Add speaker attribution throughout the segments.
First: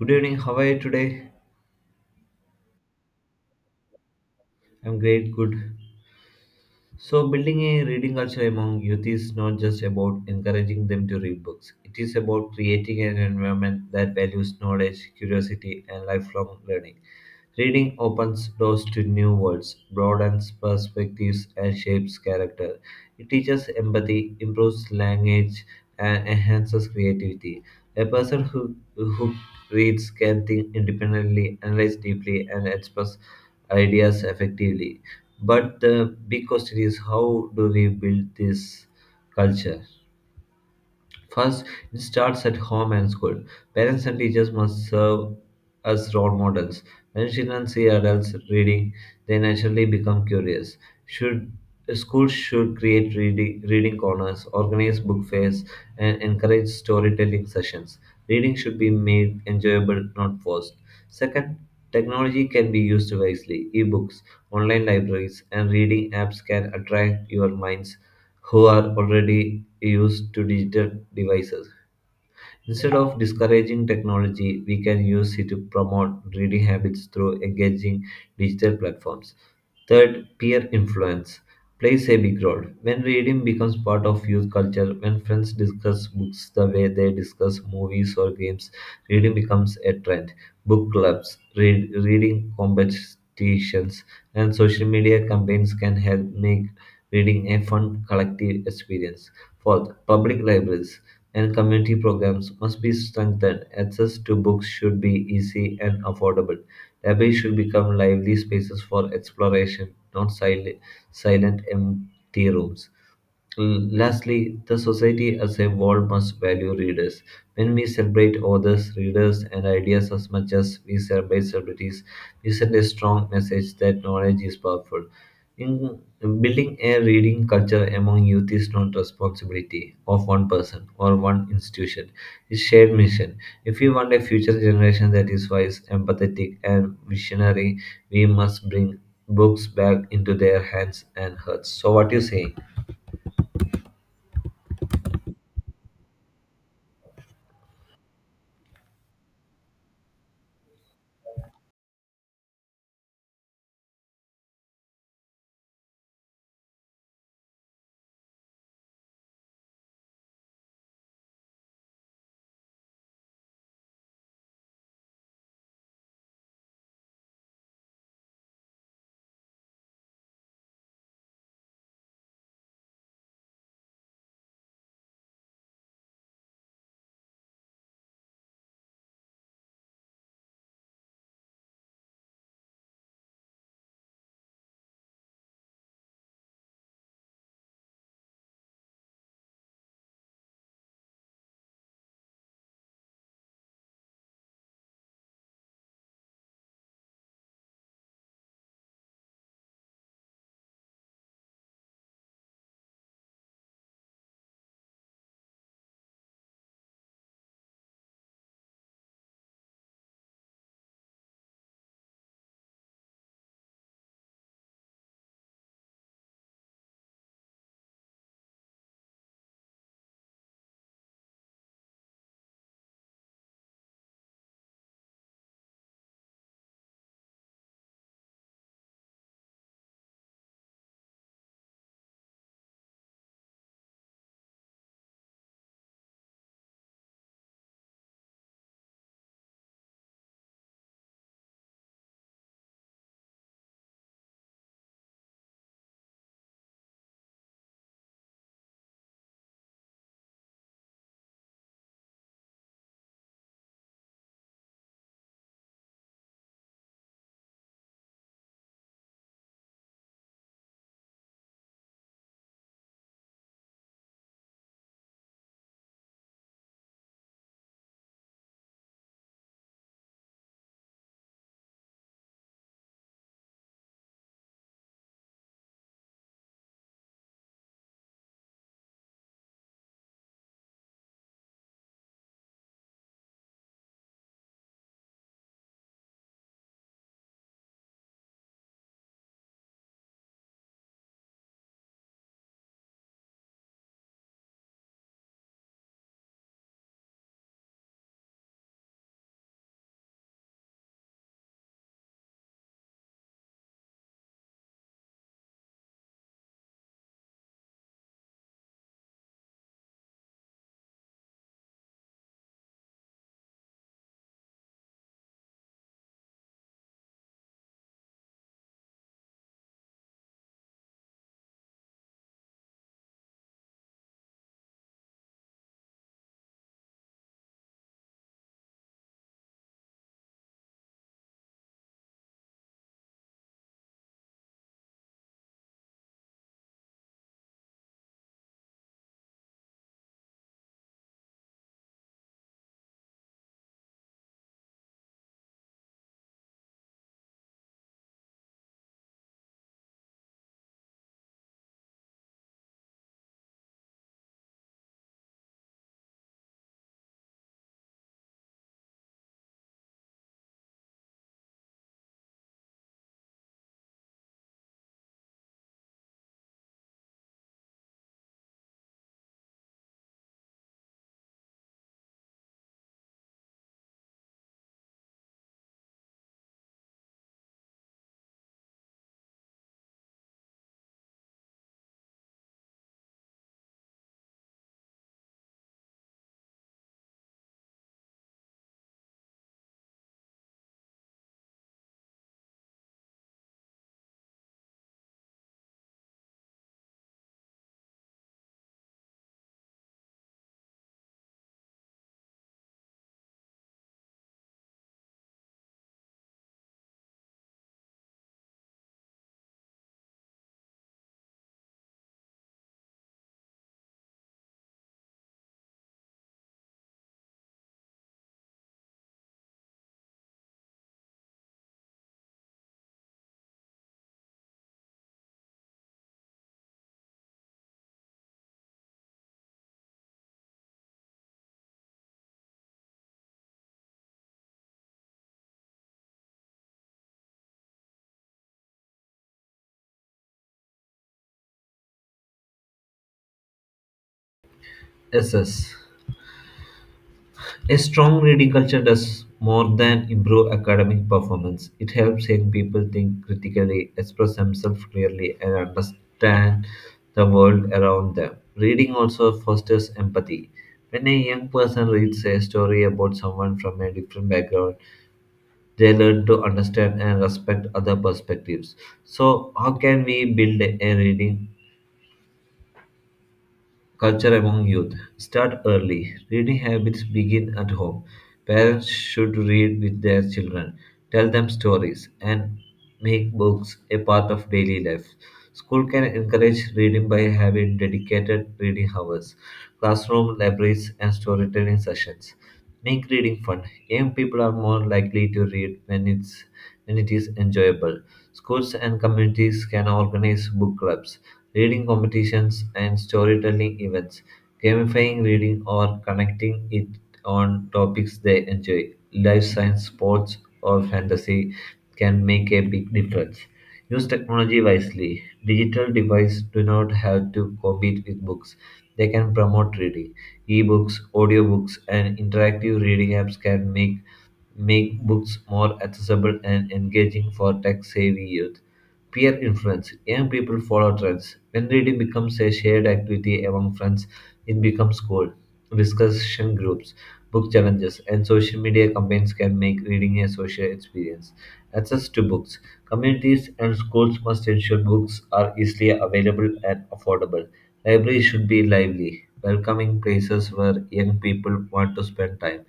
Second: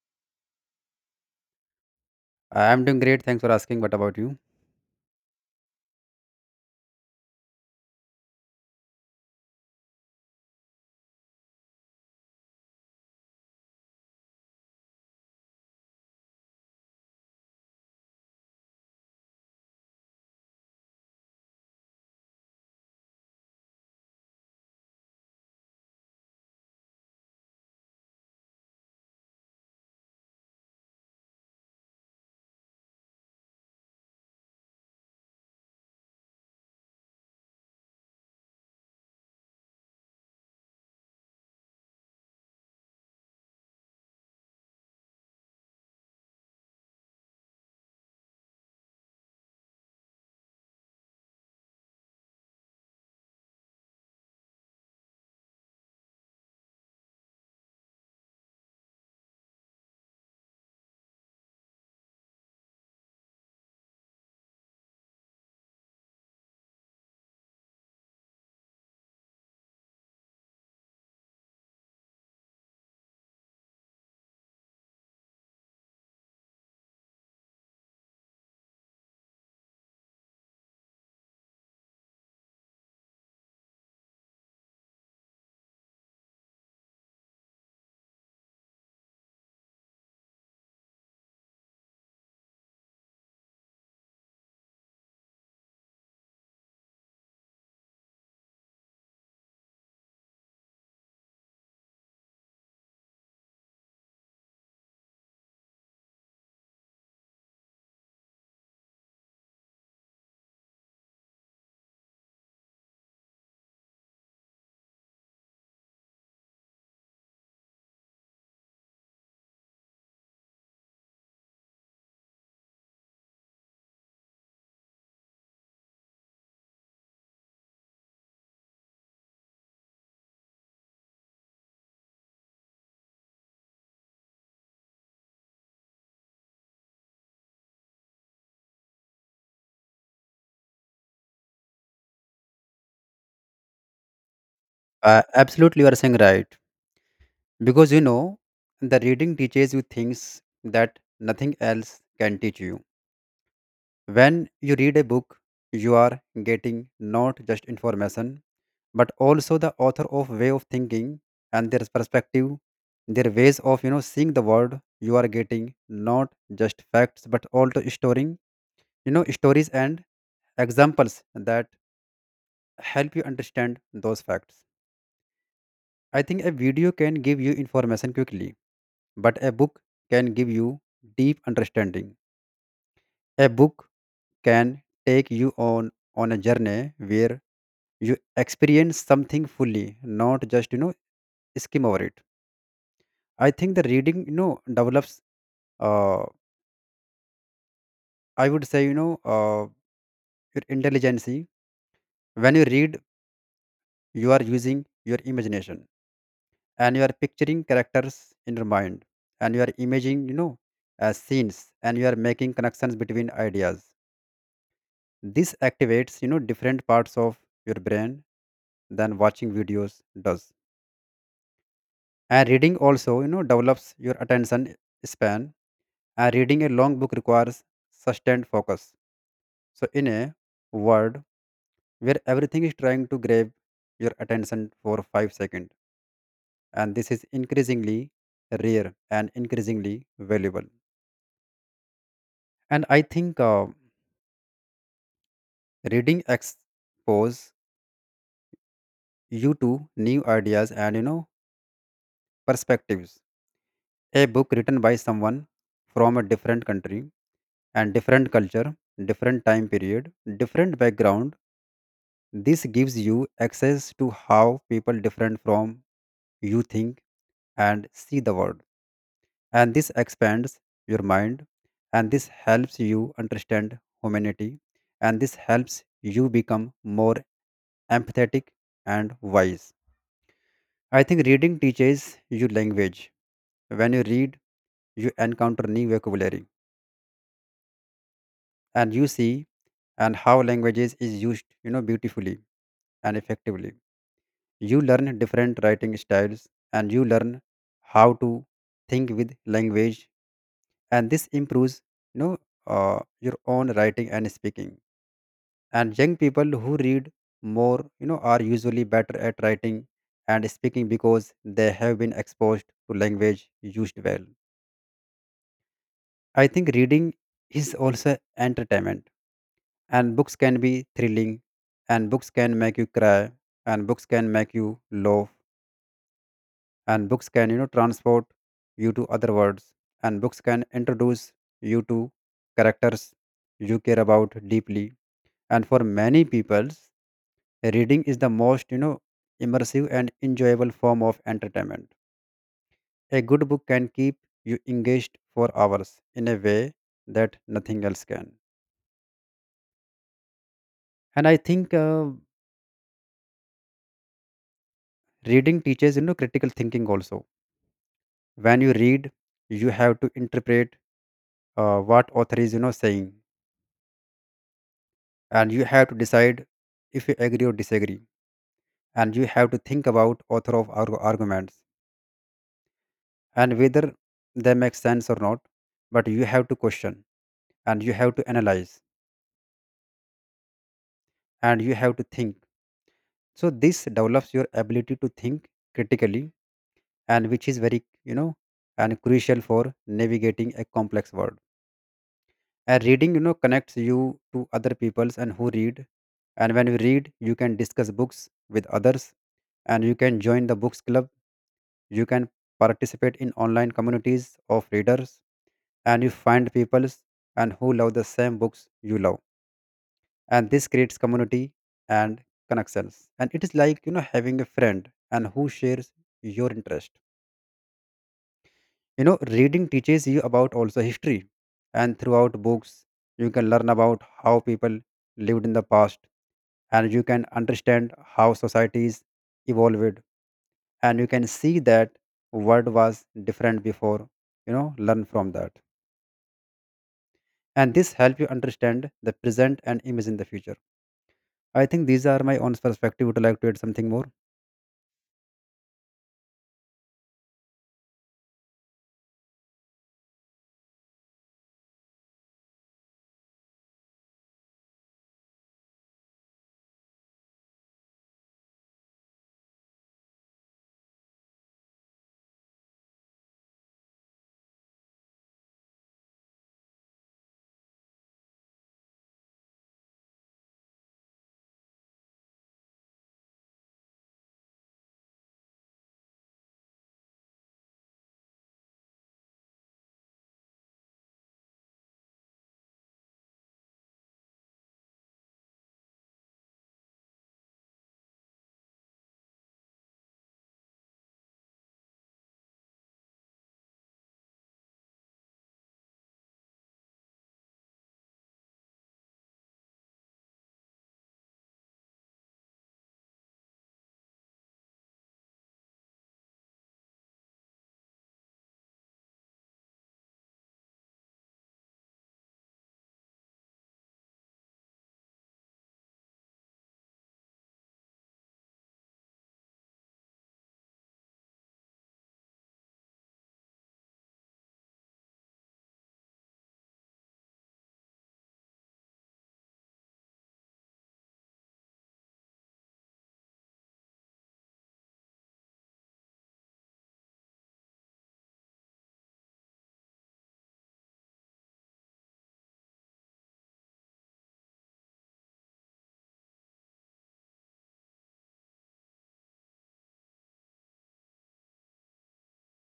Speaker 1: Good evening. How are you today?
Speaker 2: I'm doing great. Thanks for asking. What about you?
Speaker 1: I'm great. Good. So, building a reading culture among youth is not just about encouraging them to read books. It is about creating an environment that values knowledge, curiosity, and lifelong learning. Reading opens doors to new worlds, broadens perspectives, and shapes character. It teaches empathy, improves language, and enhances creativity. A person who reads can think independently, analyze deeply, and express ideas effectively. But the big question is, how do we build this culture? First, it starts at home and school. Parents and teachers must serve as role models. When children see adults reading, they naturally become curious. Should Schools should create reading corners, organize book fairs, and encourage storytelling sessions. Reading should be made enjoyable, not forced. Second, technology can be used wisely. Ebooks, online libraries, and reading apps can attract your minds who are already used to digital devices. Instead of discouraging technology, we can use it to promote reading habits through engaging digital platforms. Third, peer influence plays a big role. When reading becomes part of youth culture, when friends discuss books the way they discuss movies or games, reading becomes a trend. Book clubs, reading competitions, and social media campaigns can help make reading a fun collective experience. Fourth, public libraries and community programs must be strengthened. Access to books should be easy and affordable. Libraries should become lively spaces for exploration, not sil- silent, empty rooms. Lastly, the society as a whole must value readers. When we celebrate authors, readers, and ideas as much as we celebrate celebrities, we send a strong message that knowledge is powerful. In building a reading culture among youth is not responsibility of one person or one institution. It's shared mission. If we want a future generation that is wise, empathetic, and visionary, we must bring books back into their hands and hearts. So, what do you say?
Speaker 2: Absolutely, you are saying right. Because the reading teaches you things that nothing else can teach you. When you read a book, you are getting not just information, but also the author of way of thinking and their perspective, their ways of seeing the world. You are getting not just facts, but also storing stories and examples that help you understand those facts. I think a video can give you information quickly, but a book can give you deep understanding. A book can take you on a journey where you experience something fully, not just skim over it. I think the reading develops. Uh, I would say your intelligence. When you read, you are using your imagination and you are picturing characters in your mind and you are imagining scenes and you are making connections between ideas. This activates, different parts of your brain than watching videos does. And reading also, develops your attention span. And reading a long book requires sustained focus. So, in a world where everything is trying to grab your attention for 5 seconds, and this is increasingly rare and increasingly valuable. And I think reading expose you to new ideas and perspectives. A book written by someone from a different country and different culture, different time period, different background. This gives you access to how people different from you think and see the world. And this expands your mind and this helps you understand humanity and this helps you become more empathetic and wise. I think reading teaches you language. When you read, you encounter new vocabulary and you see and how languages is used beautifully and effectively. You learn different writing styles and you learn how to think with language and this improves you know your own writing and speaking. And young people who read more are usually better at writing and speaking because they have been exposed to language used well. I think reading is also entertainment, and books can be thrilling, and books can make you cry, and books can make you laugh, and books can transport you to other worlds, and books can introduce you to characters you care about deeply. And for many people reading is the most immersive and enjoyable form of entertainment. A good book can keep you engaged for hours in a way that nothing else can. And I think reading teaches critical thinking also. When you read you have to interpret what author is saying, and you have to decide if you agree or disagree, and you have to think about author of arguments and whether they make sense or not. But you have to question, and you have to analyze, and you have to think. So this develops your ability to think critically, and which is very and crucial for navigating a complex world. And reading connects you to other peoples and who read. And when you read you can discuss books with others, and you can join the books club, you can participate in online communities of readers, and you find peoples and who love the same books you love, and this creates community and connections. And it is like having a friend and who shares your interest. Reading teaches you about also history, and throughout books you can learn about how people lived in the past, and you can understand how societies evolved, and you can see that world was different before, learn from that. And this help you understand the present and imagine the future. I think these are my own perspective. Would you like to add something more?
Speaker 1: Assess. A strong reading culture does more than improve academic performance. It helps young people think critically, express themselves clearly, and understand the world around them. Reading also fosters empathy. When a young person reads a story about someone from a different background, they learn to understand and respect other perspectives. So, how can we build a reading culture among youth? Start early. Reading habits begin at home. Parents should read with their children, tell them stories, and make books a part of daily life. School can encourage reading by having dedicated reading hours, classroom libraries, and storytelling sessions. Make reading fun. Young people are more likely to read when it is enjoyable. Schools and communities can organize book clubs, reading competitions, and storytelling events, gamifying reading or connecting it on topics they enjoy, life science, sports, or fantasy can make a big difference. Use technology wisely. Digital devices do not have to compete with books. They can promote reading. Ebooks, audiobooks, and interactive reading apps can make books more accessible and engaging for tech savvy youth. Peer influence, young people follow trends. When reading becomes a shared activity among friends, it becomes cool. Discussion groups, book challenges, and social media campaigns can make reading a social experience. Access to books. Communities and schools must ensure books are easily available and affordable. Libraries should be lively, welcoming places where young people want to spend time.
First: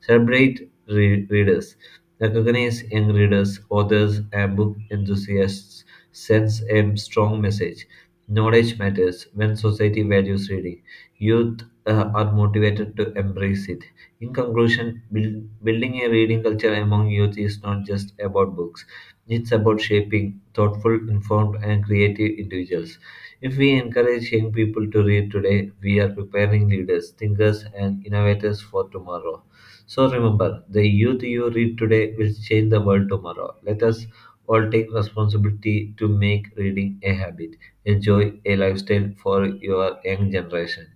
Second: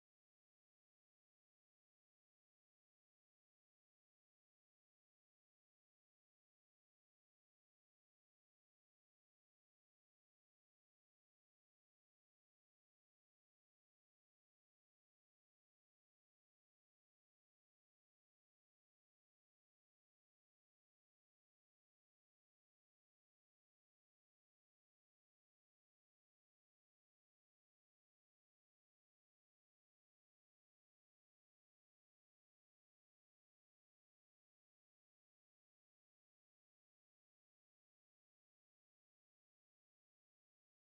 Speaker 1: Readers. Recognize young readers, authors, and book enthusiasts. Sends a strong message. Knowledge matters. When society values reading, youth are motivated to embrace it. In conclusion, building a reading culture among youth is not just about books, it's about shaping thoughtful, informed, and creative individuals. If we encourage young people to read today, we are preparing leaders, thinkers, and innovators for tomorrow. So remember, the youth you read today will change the world tomorrow. Let us all take responsibility to make reading a habit, enjoy a lifestyle for your young generation.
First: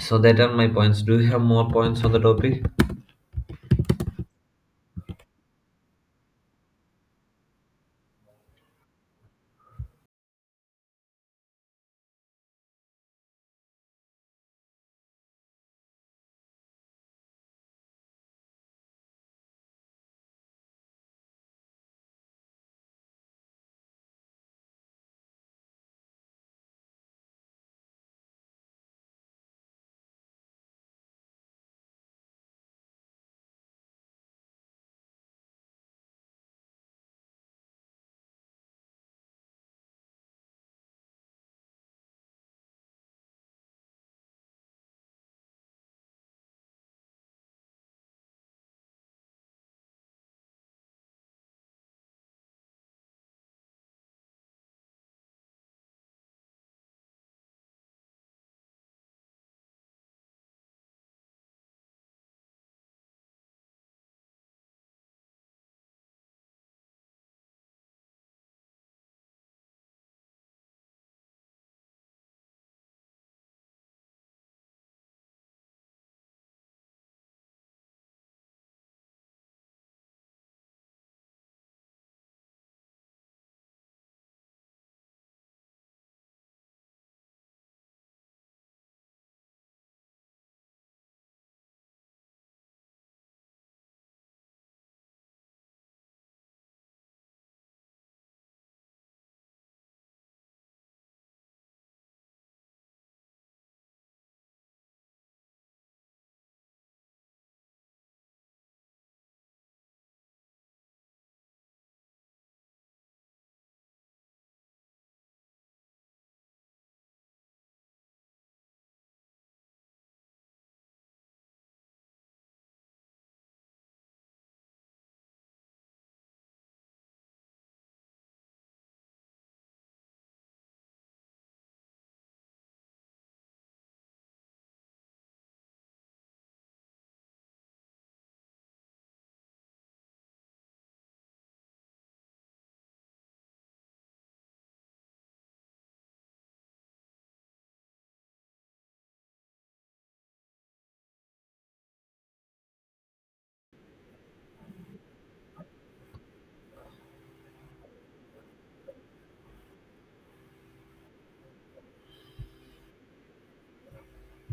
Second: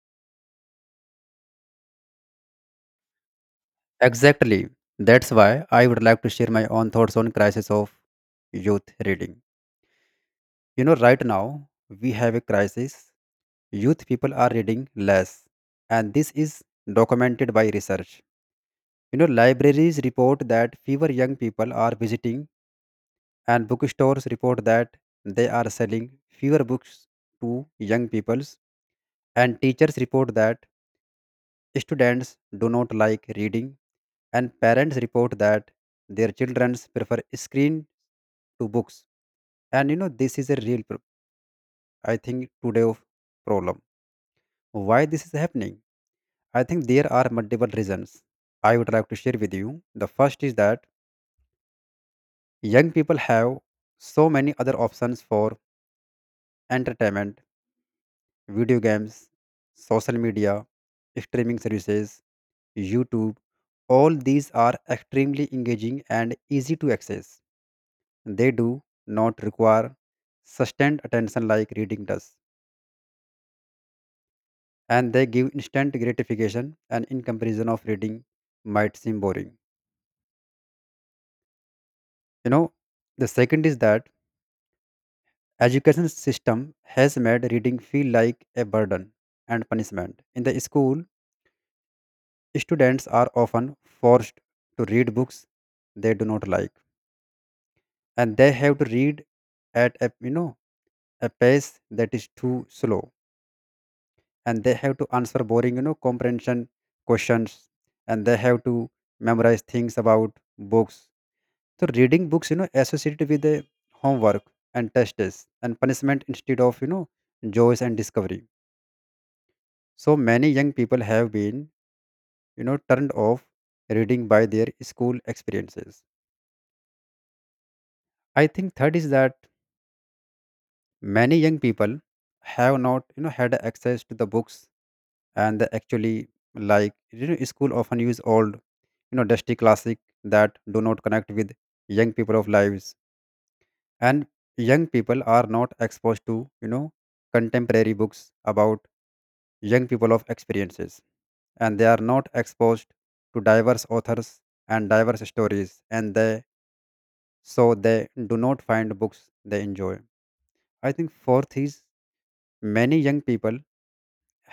Speaker 1: So that are my points. Do you have more points on the topic?
Speaker 2: Exactly, that's why I would like to share my own thoughts on crisis of youth reading. You know, right now we have a crisis. Youth people are reading less, and this is documented by research. You know, libraries report that fewer young people are visiting, and bookstores report that they are selling fewer books to young peoples, and teachers report that students do not like reading, and parents report that their children prefer screen to books. And you know, this is a real, I think, today of problem. Why this is happening? I think there are multiple reasons I would like to share with you. The first is that young people have so many other options for entertainment: video games, social media, streaming services, YouTube. All these are extremely engaging and easy to access. They do not require sustained attention like reading does, and they give instant gratification, and in comparison of reading might seem boring. You know, the second is that education system has made reading feel like a burden and punishment. In the school students are often forced to read books they do not like, and they have to read at a a pace that is too slow, and they have to answer boring comprehension questions, and they have to memorize things about books. So reading books, associated with the homework and tests and punishment instead of, joys and discovery. So many young people have been, turned off reading by their school experiences. I think third is that many young people have not, had access to the books and they actually like. School often use old, dusty classic that do not connect with young people of lives, and young people are not exposed to you know contemporary books about young people of experiences, and they are not exposed to diverse authors and diverse stories and they so they do not find books they enjoy. I think fourth is many young people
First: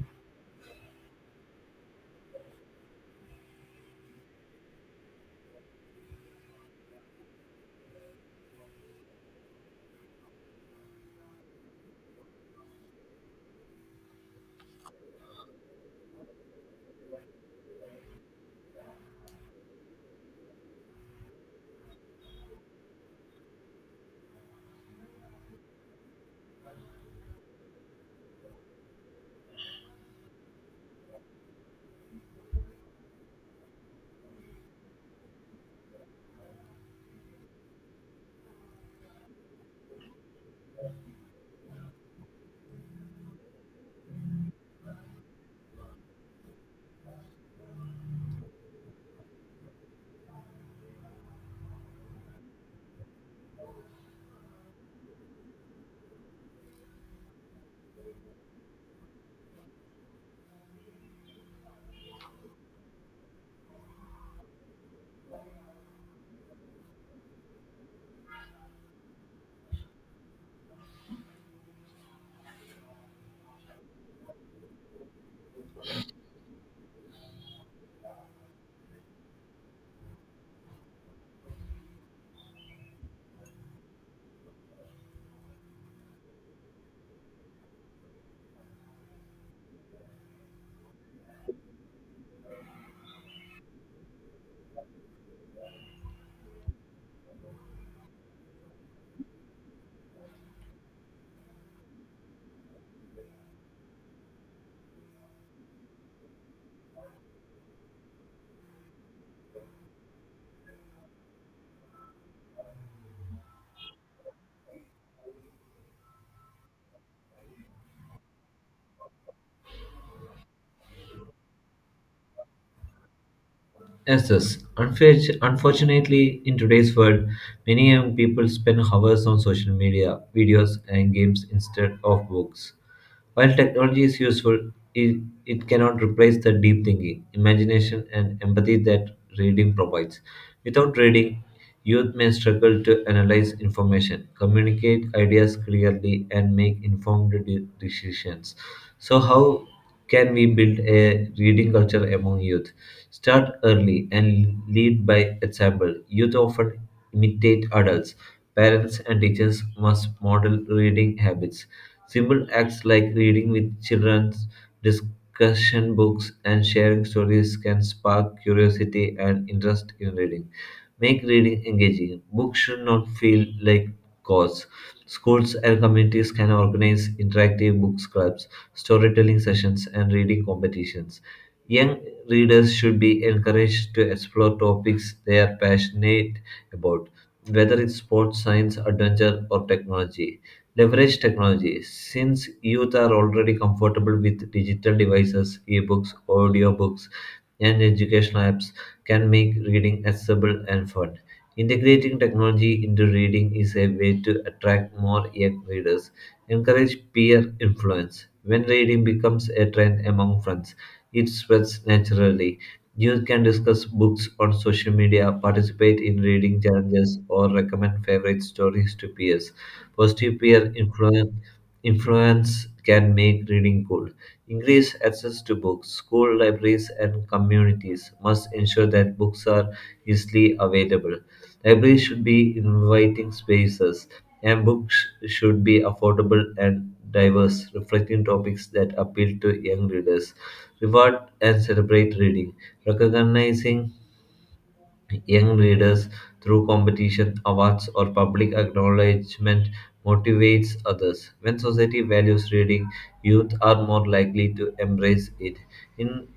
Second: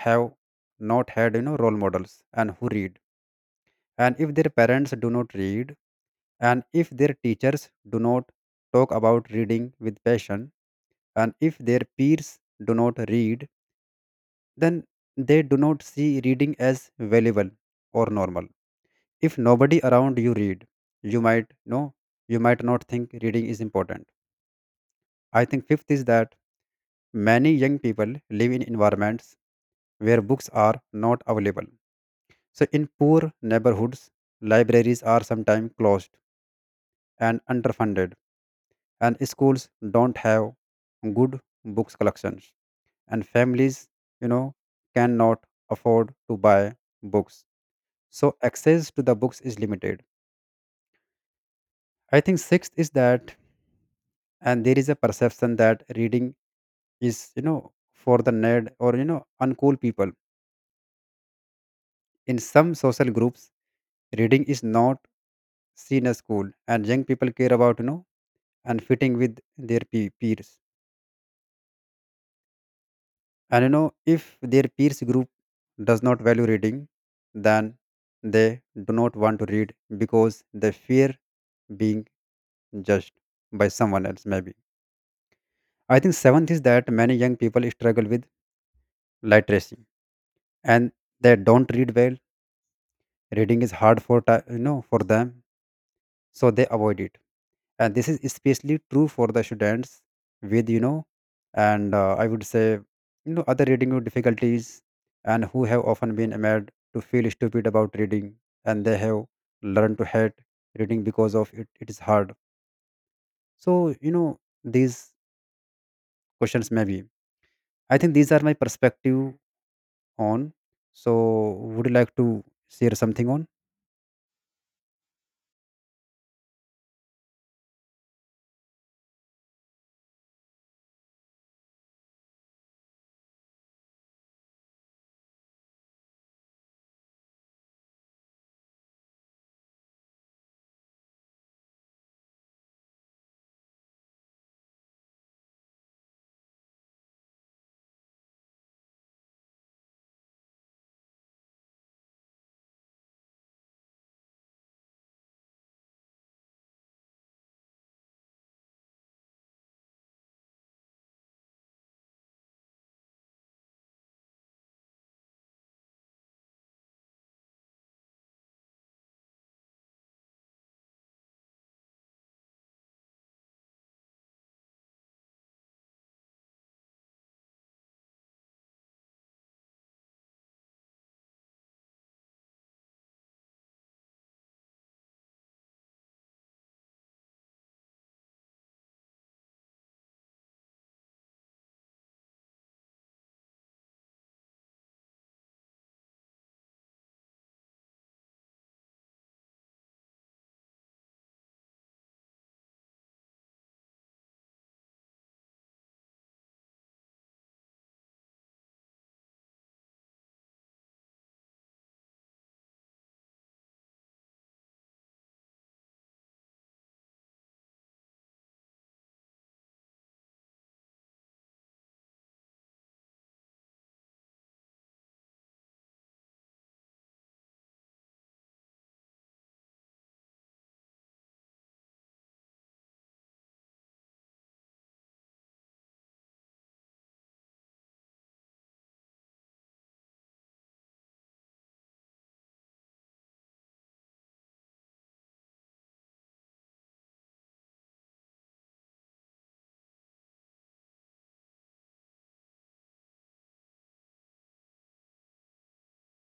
Speaker 2: have not had role models and who read. And if their parents do not read, and if their teachers do not talk about reading with passion, and if their peers do not read, then they do not see reading as valuable or normal. If nobody around you read, you might know, you might not think reading is important. I think fifth is that many young people live in environments where books are not available. So in poor neighborhoods libraries are sometimes closed and underfunded, and schools don't have good books collections, and families you know cannot afford to buy books. So access to the books is limited. I think sixth is that and there is a perception that reading is for the nerd or uncool people. In some social groups reading is not seen as cool, and young people care about and fitting with their peers. And you know, if their peers group does not value reading, then they do not want to read because they fear being judged by someone else, maybe. I think seventh is that many young people struggle with literacy and they don't read well. Reading is hard for for them, so they avoid it. And this is especially true for the students with and I would say other reading difficulties and who have often been made to feel stupid about reading, and they have learned to hate reading because of it it is hard. So you know these questions maybe. I think these are my perspective on. So would you like to share something on?
Speaker 1: Yes, yes. Unfortunately, in today's world, many young people spend hours on social media, videos, and games instead of books. While technology is useful, it cannot replace the deep thinking, imagination, and empathy that reading provides. Without reading, youth may struggle to analyze information, communicate ideas clearly, and make informed decisions. So, how can we build a reading culture among youth? Start early and lead by example. Youth often imitate adults. Parents and teachers must model reading habits. Simple acts like reading with children, discussion books, and sharing stories can spark curiosity and interest in reading. Make reading engaging. Books should not feel like chores. Schools and communities can organize interactive book clubs, storytelling sessions, and reading competitions. Young readers should be encouraged to explore topics they are passionate about, whether it's sports, science, adventure, or technology. Leverage technology. Since youth are already comfortable with digital devices, ebooks, audiobooks, and educational apps can make reading accessible and fun. Integrating technology into reading is a way to attract more young readers. Encourage peer influence. When reading becomes a trend among friends, it spreads naturally. You can discuss books on social media, participate in reading challenges, or recommend favorite stories to peers. Positive influence can make reading cool. Increase access to books. School libraries and communities must ensure that books are easily available. Libraries should be inviting spaces, and books should be affordable and diverse, reflecting topics that appeal to young readers. Reward and celebrate reading, recognizing young readers through competition, awards, or public acknowledgement motivates others. When society values reading, youth are more likely to embrace it. In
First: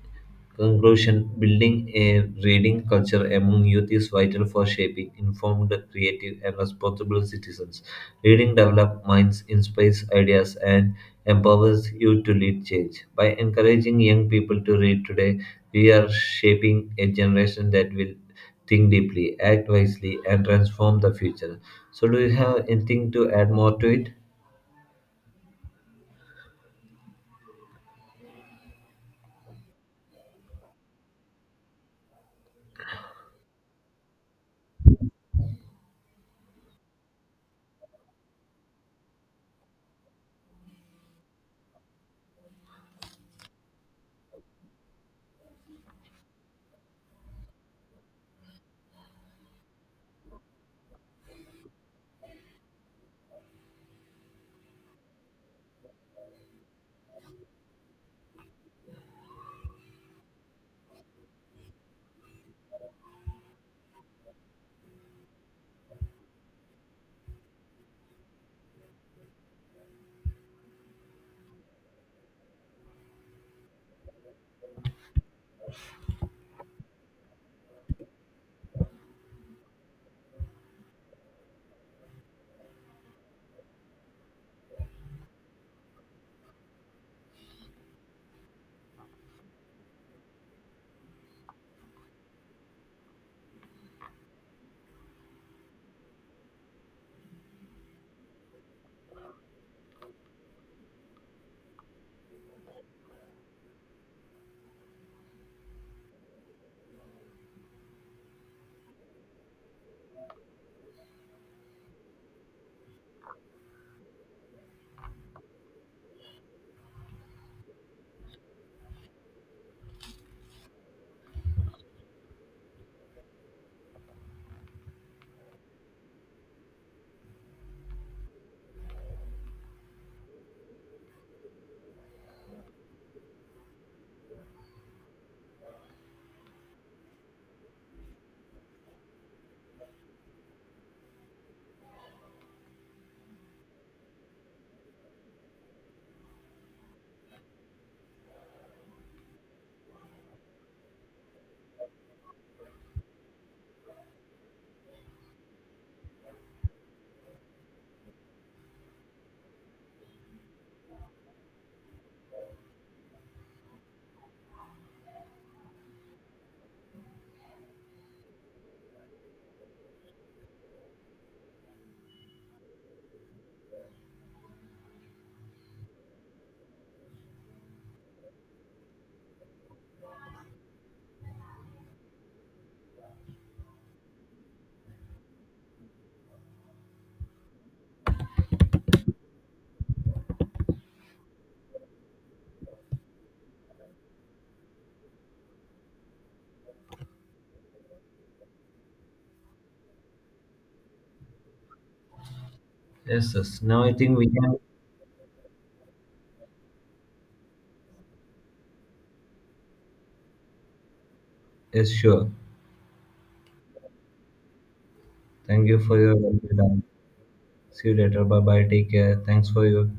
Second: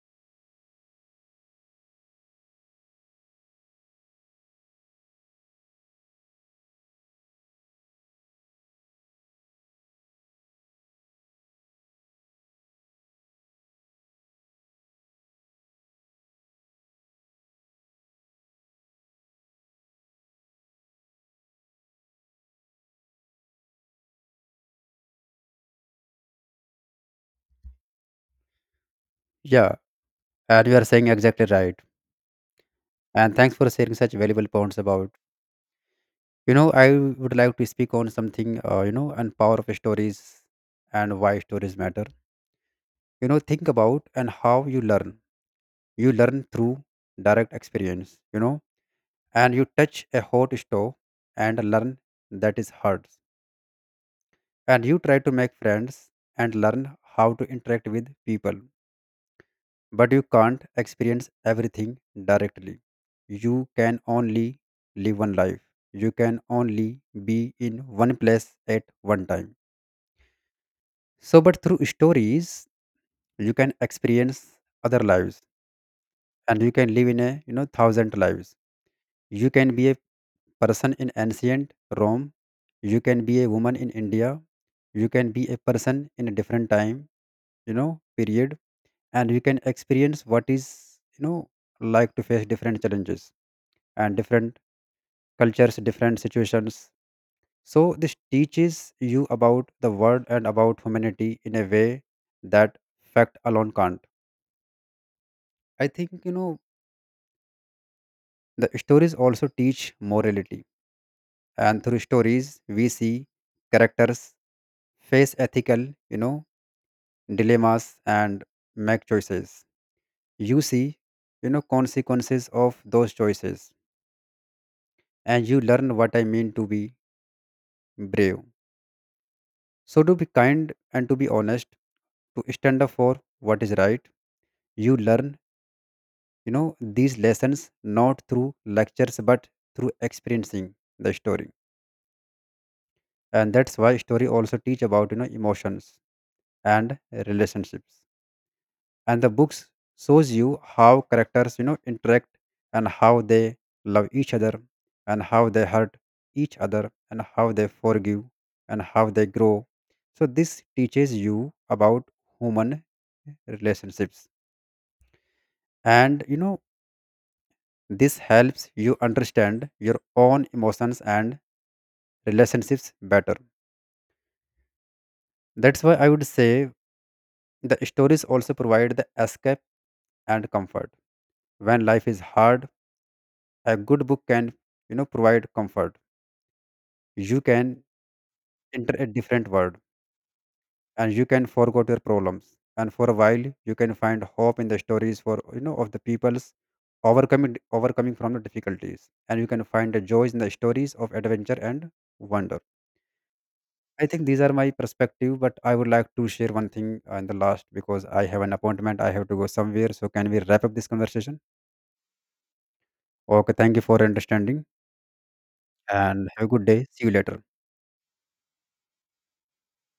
Speaker 1: conclusion, building a reading culture among youth is vital for shaping informed, creative, and responsible citizens. Reading develops minds, inspires ideas, and empowers you to lead change. By encouraging young people to read today, we are shaping a generation that will think deeply, act wisely, and transform the future. So, do you have anything to add more to it?
Speaker 2: Yeah, and you are saying exactly right, and thanks for sharing such valuable points about. I would like to speak on something and power of stories and why stories matter. Think about and how you learn. You learn through direct experience, and you touch a hot stove and learn that is hard, and you try to make friends and learn how to interact with people. But you can't experience everything directly. You can only live one life, you can only be in one place at one time. So, but through stories, you can experience other lives, and you can live in a thousand lives. You can be a person in ancient Rome, you can be a woman in India, you can be a person in a different time, period, and you can experience what is like to face different challenges and different cultures, different situations. So this teaches you about the world and about humanity in a way that fact alone can't. I think the stories also teach morality, and through stories we see characters face ethical, dilemmas and make choices. You see, consequences of those choices, and you learn what I mean to be brave. So to be kind and to be honest, to stand up for what is right. You learn, these lessons not through lectures but through experiencing the story. And that's why story also teach about emotions and relationships. And the books shows you how characters interact, and how they love each other, and how they hurt each other, and how they forgive, and how they grow. So this teaches you about human relationships, and this helps you understand your own emotions and relationships better. That's why I would say the stories also provide the escape and comfort. When life is hard, a good book can, provide comfort. You can enter a different world and you can forget your problems. And for a while, you can find hope in the stories for of the people's overcoming from the difficulties. And you can find the joys in the stories of adventure and wonder.
Speaker 1: Yes, yes. Now I
Speaker 2: I
Speaker 1: think
Speaker 2: think
Speaker 1: we
Speaker 2: these are
Speaker 1: can.
Speaker 2: my perspective, but I would like to share one thing in the last because I have an appointment. I have to go somewhere. So can we wrap up this conversation?
Speaker 1: Yes, sure.
Speaker 2: Okay. Thank you for understanding
Speaker 1: Thank you for your
Speaker 2: and have a
Speaker 1: valuable
Speaker 2: good
Speaker 1: time.
Speaker 2: day. See you later.
Speaker 1: See you later. Bye bye. Take care. Thanks for you.